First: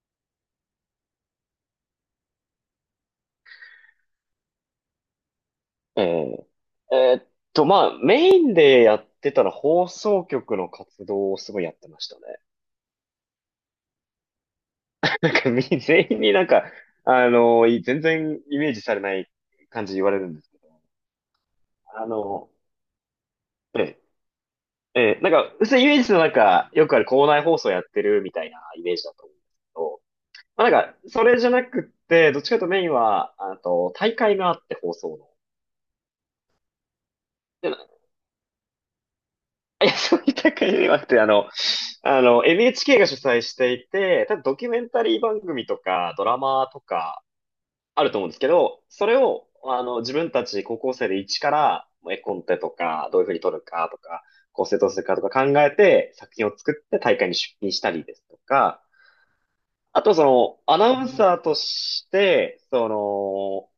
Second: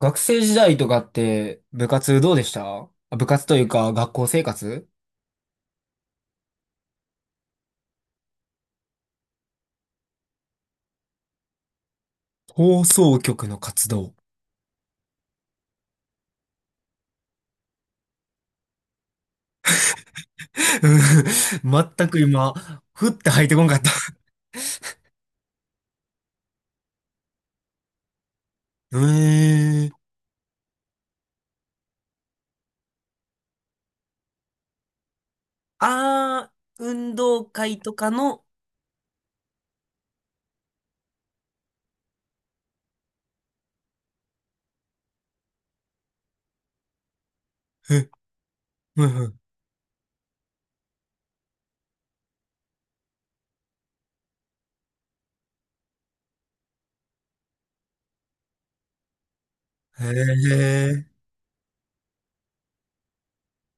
学生時代とかって部活どうでした？あ、部活というか学校生活。えええーっまあ、メインでやってたら放送局の活動をすごいやってましたね。放送局の活動。なんか全員になんか、全然イメージされない感じで言われるんですけど、うん、あ全くの、今、ふって入ってこんかった。ええ、ええ、なんか、普通イメージのなんか、よくある校内放送やってるみたいなイメージだと思うんですけえー。ど、まあ、なんか、それじゃなくって、どっちかというとメインは、あと、大会があって放送の。あー、運動で、会とかの、いや、そういった感じではなくて、NHK が主催していて、多分ドキュメンタリー番組とか、ドラマとか、あえ、ると思うんですけど、そうれんうん、を、自分たち高校生で一から、絵コンテとか、どういうふうに撮るかとか、構成どうするかとか考えて、作品を作って大会に出品したりですとか、あへとその、アナウンえ。サーとして、その、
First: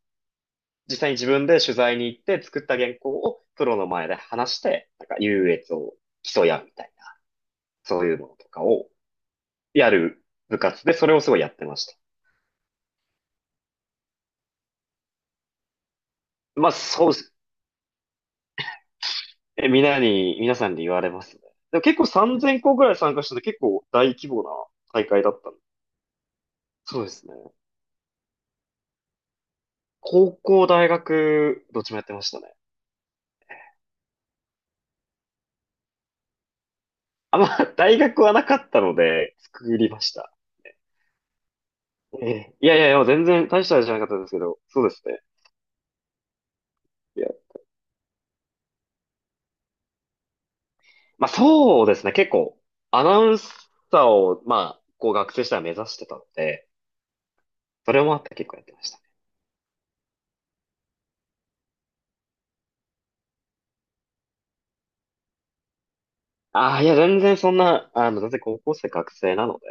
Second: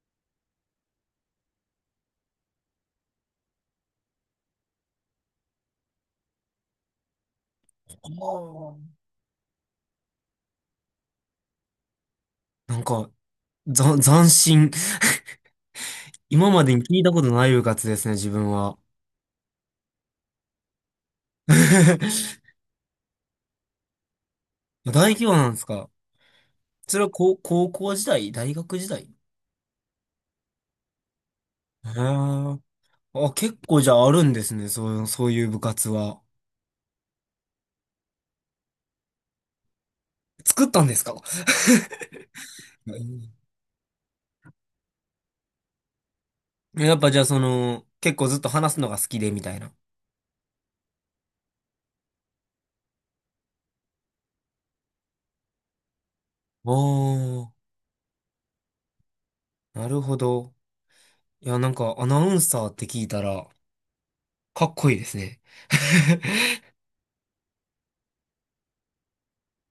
実際に自分で取材に行って作った原稿をプロの前で話して、なんか優越を競い合うみたいな。そうあいうのとかー、をやる部活で、それをすごいやってました。なんか、斬新。今ままあ、でに聞いそたうでことす。ない部活ですね、自分は。え、みんなに、皆さんに言われますね。でも結構 3000校ぐらい参加してて結構大規模な大大会規だ模っなたんでの。すか？そそれうはですね。高校時代大学時代？高校、大学、どっへちもやってましたね。ー。あ、結構じゃああるんですね。そう、そういう部活は。あ、まあ、大学はなかったので、作りました。作ったんですか？ええ、いやいやいうや、全ん。然大したあれじゃなかったですけど、そうですね。やっぱじいゃあや、その、結構ずっと話すのが好きでみたいな。あ、まあそうですね、結構、アナウンサーを、まあ、こう学生時代は目指してたので、それもあって結構やってました。なるほど。いや、なんかアナウンサーって聞いたら、かっこいいですね。ああ、いや、全然そんな、全然高校生学生なので、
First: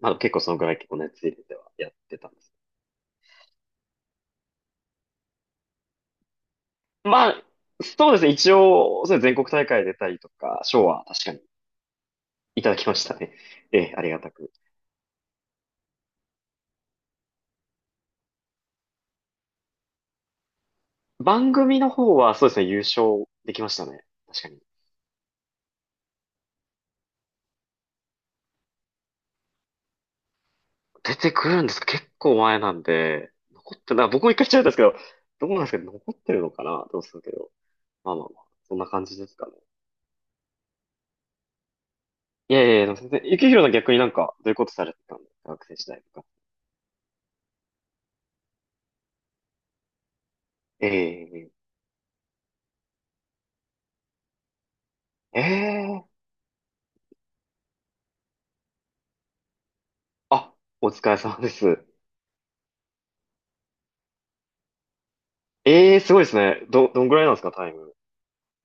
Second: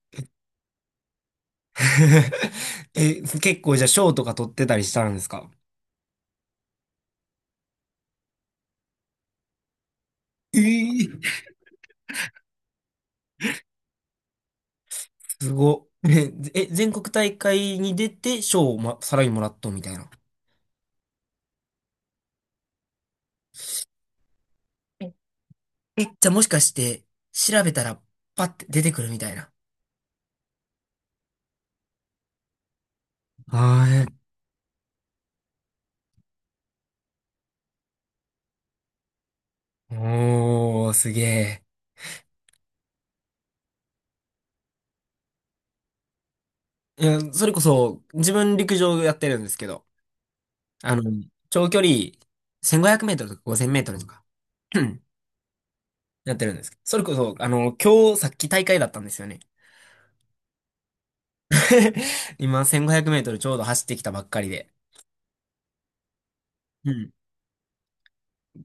まあ結構そのぐらい結構熱入れてはやってたんです。え、結構じゃあ賞とか取ってたりしたんですか？まあ、そうですね。一応、そう全国大会出たりとえか、賞はー。確かにいただきましたね。ええ、ありがたく。すご。ねえ、え、全国大会に出て賞を、ま、さらにもらっとみたいな。番組の方はそうですね、優勝できましたね。確かに。え、じゃあもしかして、調べたら、パッて出てくるみたいな。出てくるんですか？結構前なんで、あ残ってな、い。僕も一回ちゃったんですけど、どうなんですかね、残ってるのかな、どうするけど。まあまあまあ、そんな感じですかね。おー、すげえ。いやいやいや、でも全然、ゆきひろの逆になんか、どういうことされてたの学生時代とか。いや、それこそ、自分陸上やってるんですけど、あの、ええ、長距離、1500メートルとか5000メートルとか、ええ、やってるんですけど、それこそ、あの、今日、さっき大会だったんですよね。あ、お疲れ様です。今、1500メートルちょうど走ってきたばっかりで。ええ、すごいですね。うどんん。ぐらいなんですか、タイム。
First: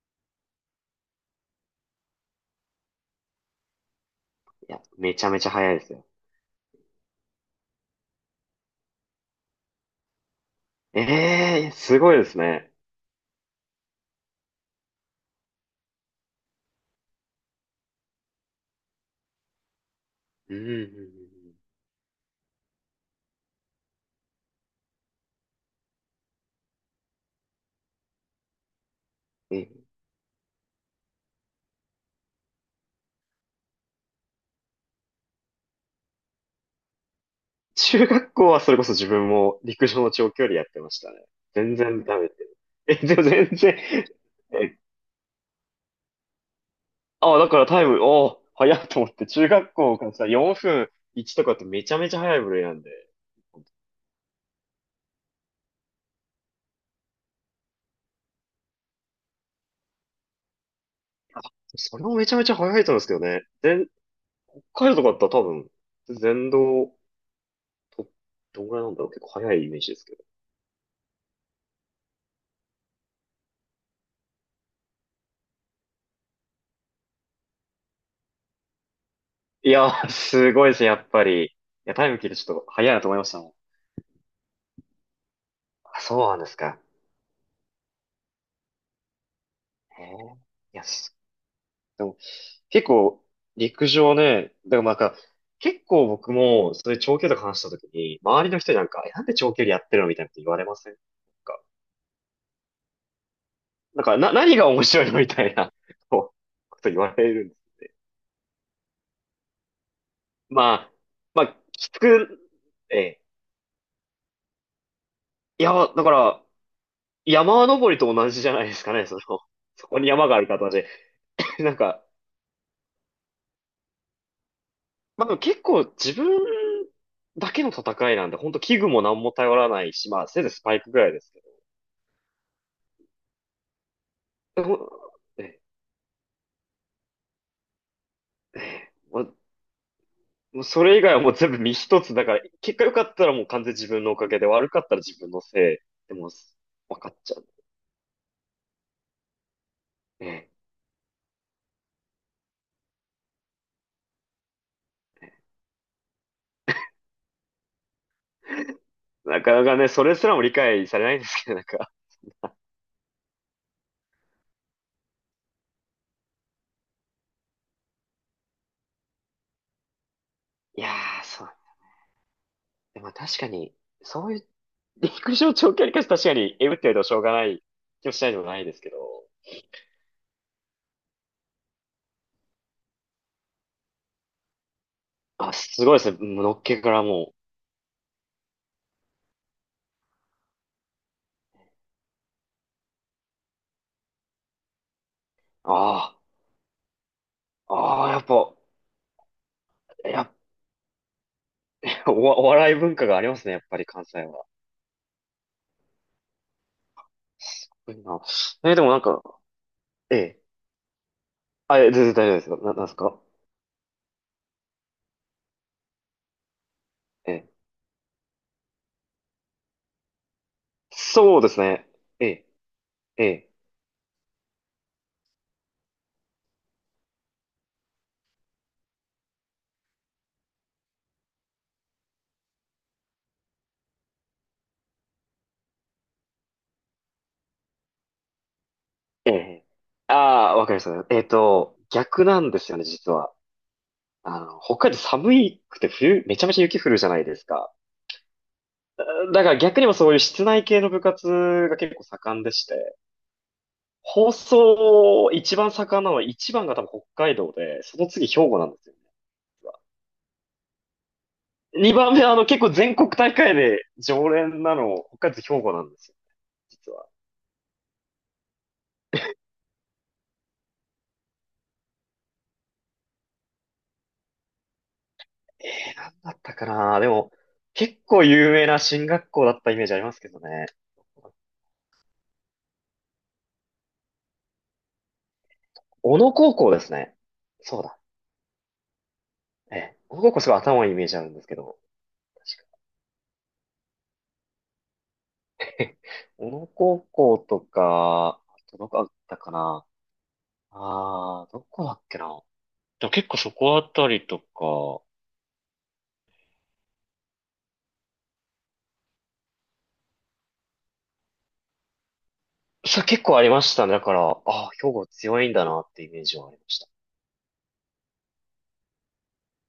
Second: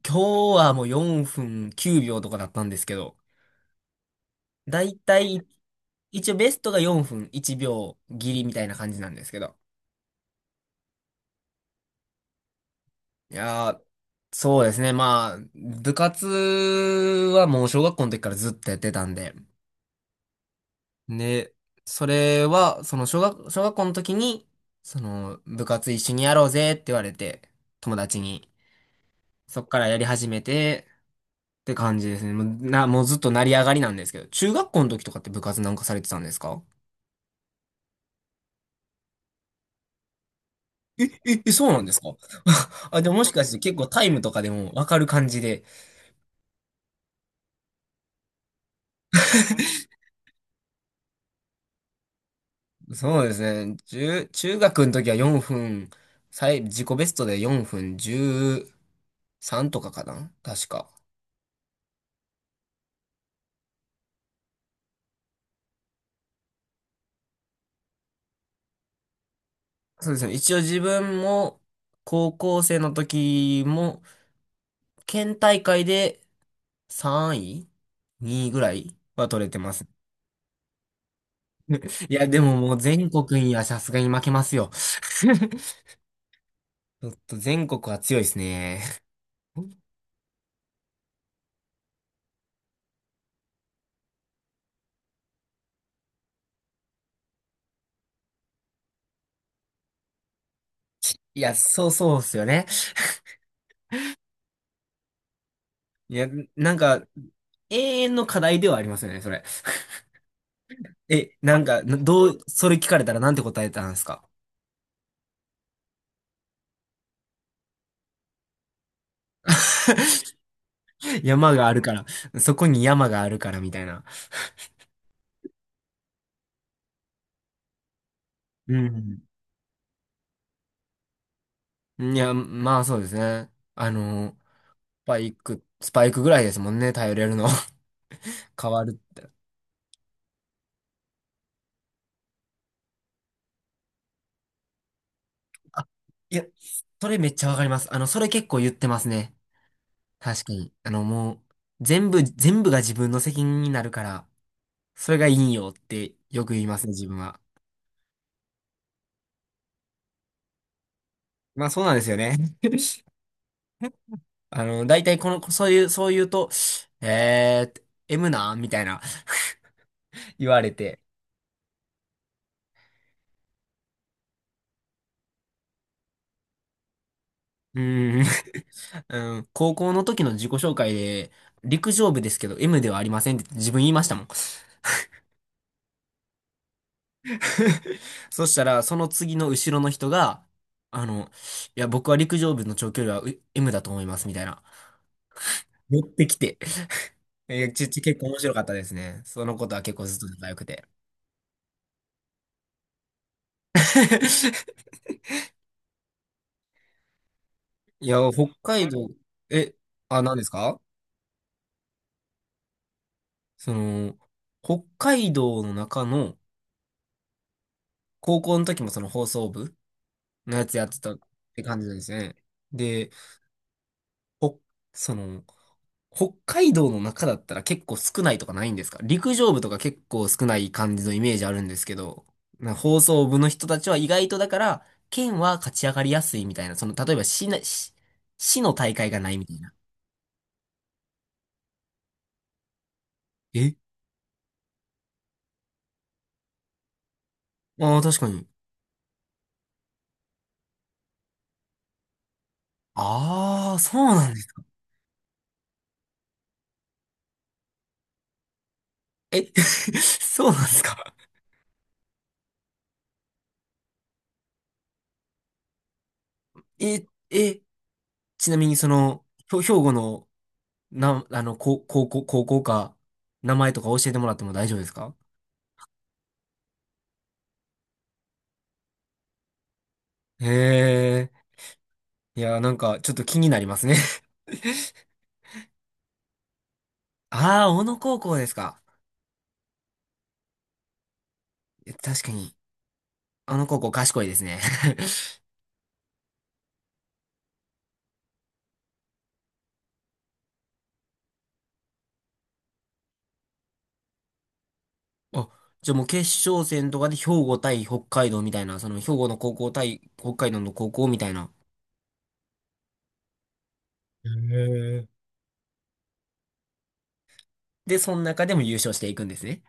今日はもう4分9秒とかだったんですけど、いだや、いめたちゃめい、ちゃ早いですよ。一応ベストが4分1秒切りみたいな感じなんですけど。ええ、すごいですね。いやー、そうですね。まあ、部活はもう小学校の時からずっとやってたんで。うんうんで、それは、その小学校の時に、その部活一緒にやろうぜって言われて、友達に。うんそうん。っえ、からやり始めてって感じですね。もうずっと成り上がりなんですけど、中学校の時とかって部活なんかされてたんですか？中学校はそれこそ自分も陸上の長距離やってましえ、たね。え、え、そう全なんです然か？ ダメで。え、あ、でもでももしか全して結然、構タイムとかでもえ、わかる感じで。あ、だからタイム、おー、早いと思って、中学校からさ、4分1とかってめちゃめちゃ早い部類なんで。そうですね。中学の時は4分、自己ベストで4分13とかかな、確か。それもめちゃめちゃ早いと思うんですけどね。全北海道とかだったら多分、全道、と、どんぐらいなんだろう、結構早いイメージですそうけでど。すね。一応自分も、高校生の時も、県大会で3位 ?2 位ぐらいは取れてまいす。やー、すごいですね、やっぱり。いや、タイいムや、聞いてでちもょっともう早いなと全思いました国もん。にはさすがに負けますよ。あ、そうなんですか？ちょっと全国は強いですね。へえ。いや、す、でも、結構、陸上ね、だからなんか、結構僕も、そういう長距離とか話した時に、周りの人になんか、えなんで長距離やってるのみたいなこと言われませんなんいや、か、そうそうっすよね。なんかな、何が面白いのみたいな、いや、こう、なんこと言か、われるんです。永遠の課題ではありますよね、それ。まあ、え、まあ、なんか、きつく、それ聞かえれたらえ。なんて答えたんですか？いや、だから、山登りと同じじゃないですかね、その、そこに山がある形で。山 がなあんるかか、ら、そこに山があるからみたいな。まあ、でも結構自分だけの戦いなんで、本当う器具もん。何も頼らないし、まあ、せいぜいスパイクぐらいですけどいや、まあそうですね。あの、スパイね。ク、スパイクぐらいですもんね、頼れるの。変わる。まあ、もうそれ以外はもう全部身一つ。だから、結果良かったらもう完全に自分のおかげで、悪かったら自分のせいあ、でもういや、分そかっれめっちゃちう。ゃわかります。あの、それ結構言ってますね。確ね。かに。あの、もう、全部が自分の責任になるから、それがいいよってよく言いますね、自分は。なかなかね、それすらも理解されないんですけど、なんまあそうか。なんですよね。あの、大体この、そういう、そう言うと、えー、M なみたいな言われいやて。ー、そう。でも確かに、そういう、陸上長距離かし確かに、えぶってるとしょうがないう気もーしん、ないでもないですけど。うん、高校の時の自己紹介で、陸上部ですけど M ではありませんって自分言いましたもん。あ、すごいですね。のっけからも そしたら、その次の後ろの人が、あの、いや、僕は陸上部の長距離はM だと思います、みたいな。う。持っあてきて。え、あ、ああ、や結っ構面白ぱ、かったですね。そのことは結構ずっやとっ仲良くて。ぱお、お笑い文化がありますね、やっぱり関西は。すごいいや、な。北え、で海もなん道、か、え、えあ、何え。ですか？あ、え、全然大丈夫ですよ。なんですか？その、北海道の中の、ええ。高校の時もその放送部のやつやってたっそうですて感じね。なんですえね。え、で、ええ、ほ、その、北海道の中だったら結構少ないとかないんですか？陸上部とか結構少ない感じのイメージあるんですけど、放送部の人たちは意外とだから、県は勝ち上がりやすいみたいな、その、例えば市な、市、市の大会がなえいみたいえ。な。ああ、わかりました。えっと、逆なんですよね、実は。え、北海道寒いくて冬、めちゃめちゃ雪降るじゃないですか。ああー、確かに。だから逆にもそういう室内系の部活が結構盛んでして。ああ、そうな放んです。送、一番盛んなのは、一番が多分北海道で、その次兵庫なんですよね。え、そうなんですか？二番目は、結構全国大会で常連なの、北海道と兵庫なんですよ、実え、は。え、ちなみにその、兵庫の、あの、高校、高校か、名前とか教えてもらっても大丈夫ですか？えー、なんだったかな、でも、結構有名な進学校だったイメージありますけどね。へえ、いや、なんか、ちょっと気になりますね。小野高校ですね。ああ、そ小う野だ。高校ですか。ええ、小野高校すごい頭いいイメージあるんですけど。え、確かに、確あの高校賢いですね。かに。小野高校とか、あとどこだったかな、ああー、どこだっけな、でも結構そこあたりとか、あ、じゃあもう決勝戦とかで兵庫対北海道みたいな、その兵庫の高校対北海道の高校みたいな。さ、結構ありましたね。だかへら、ああ、兵庫え。強いんだなってイメージはありました。で、その中でも優勝していくんですね。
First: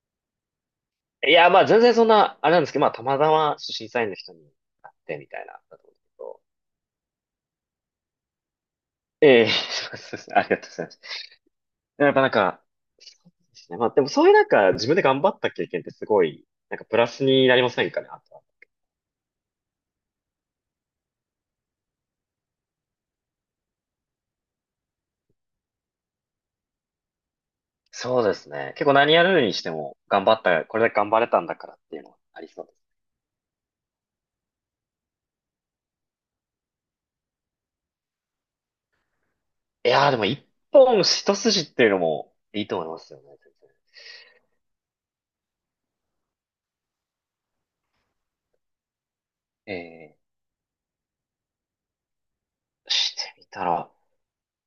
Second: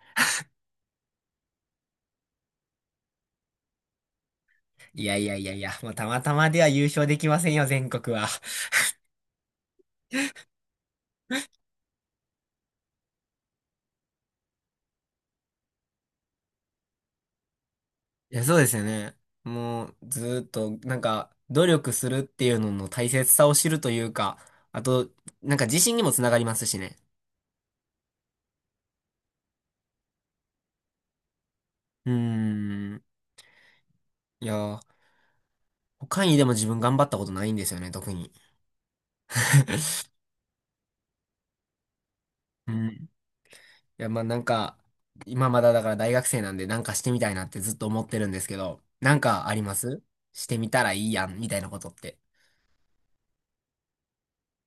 いや、まあ全然そんな、あれなんですけど、まあたまたまちょっと審査員の人に会っいやていみやたいいやな、いや、だと思まうんあですたけまたど。までは優勝できませんよ、全国は。ええ、 そうですね。ありがとうございます。やっぱなんか、そうですね。まあでもそういうなんか自分で頑張った経験ってすごい、なんかプラスになりませんかね、あといは。や、そうですよね。もう、ずーっと、なんか、努力するっていうのの大切さを知るというか、あと、なんか自信にもつながりますしね。そうですね。結構何やるにしても頑張った、これだけ頑張れたんだからっていううのーはありそうです。ん。いやー、他にでも自分頑張ったことないんですよね、特に。い やーでも一本一筋っていうのもいいうと思ん。いまいすよね。や、まあなんか、今まだだから大学生なんでなんかしてみたいなってずっと思ってるんですけど、なんかあります？ええ、してみたらいいやん、みたいなことって。してみたら。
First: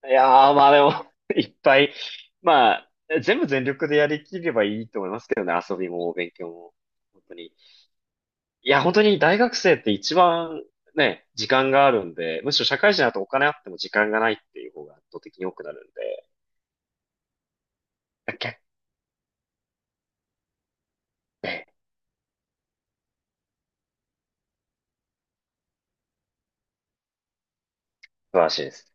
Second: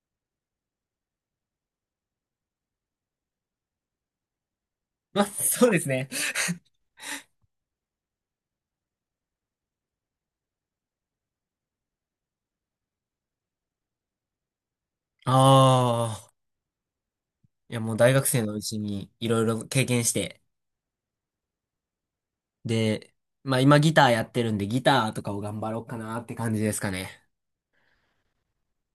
いやー、まあでも、 いっぱい、まあ、全部全力でやりきればいいと思い ままあ、すけどね、そう遊ですびね。も勉強も。本当に。いや、本当に大学生って一番ね、時間があるんで、むしろ社会人だとお金あっても時間がないっていう方が圧倒あ的に多くなるんで、あ、いやもう大学結生の構、うちにいろいろ経験して、ね、で、まあ今ギターやってるんでギターとかを頑張ろうかなって感じですかね。素晴らしいです。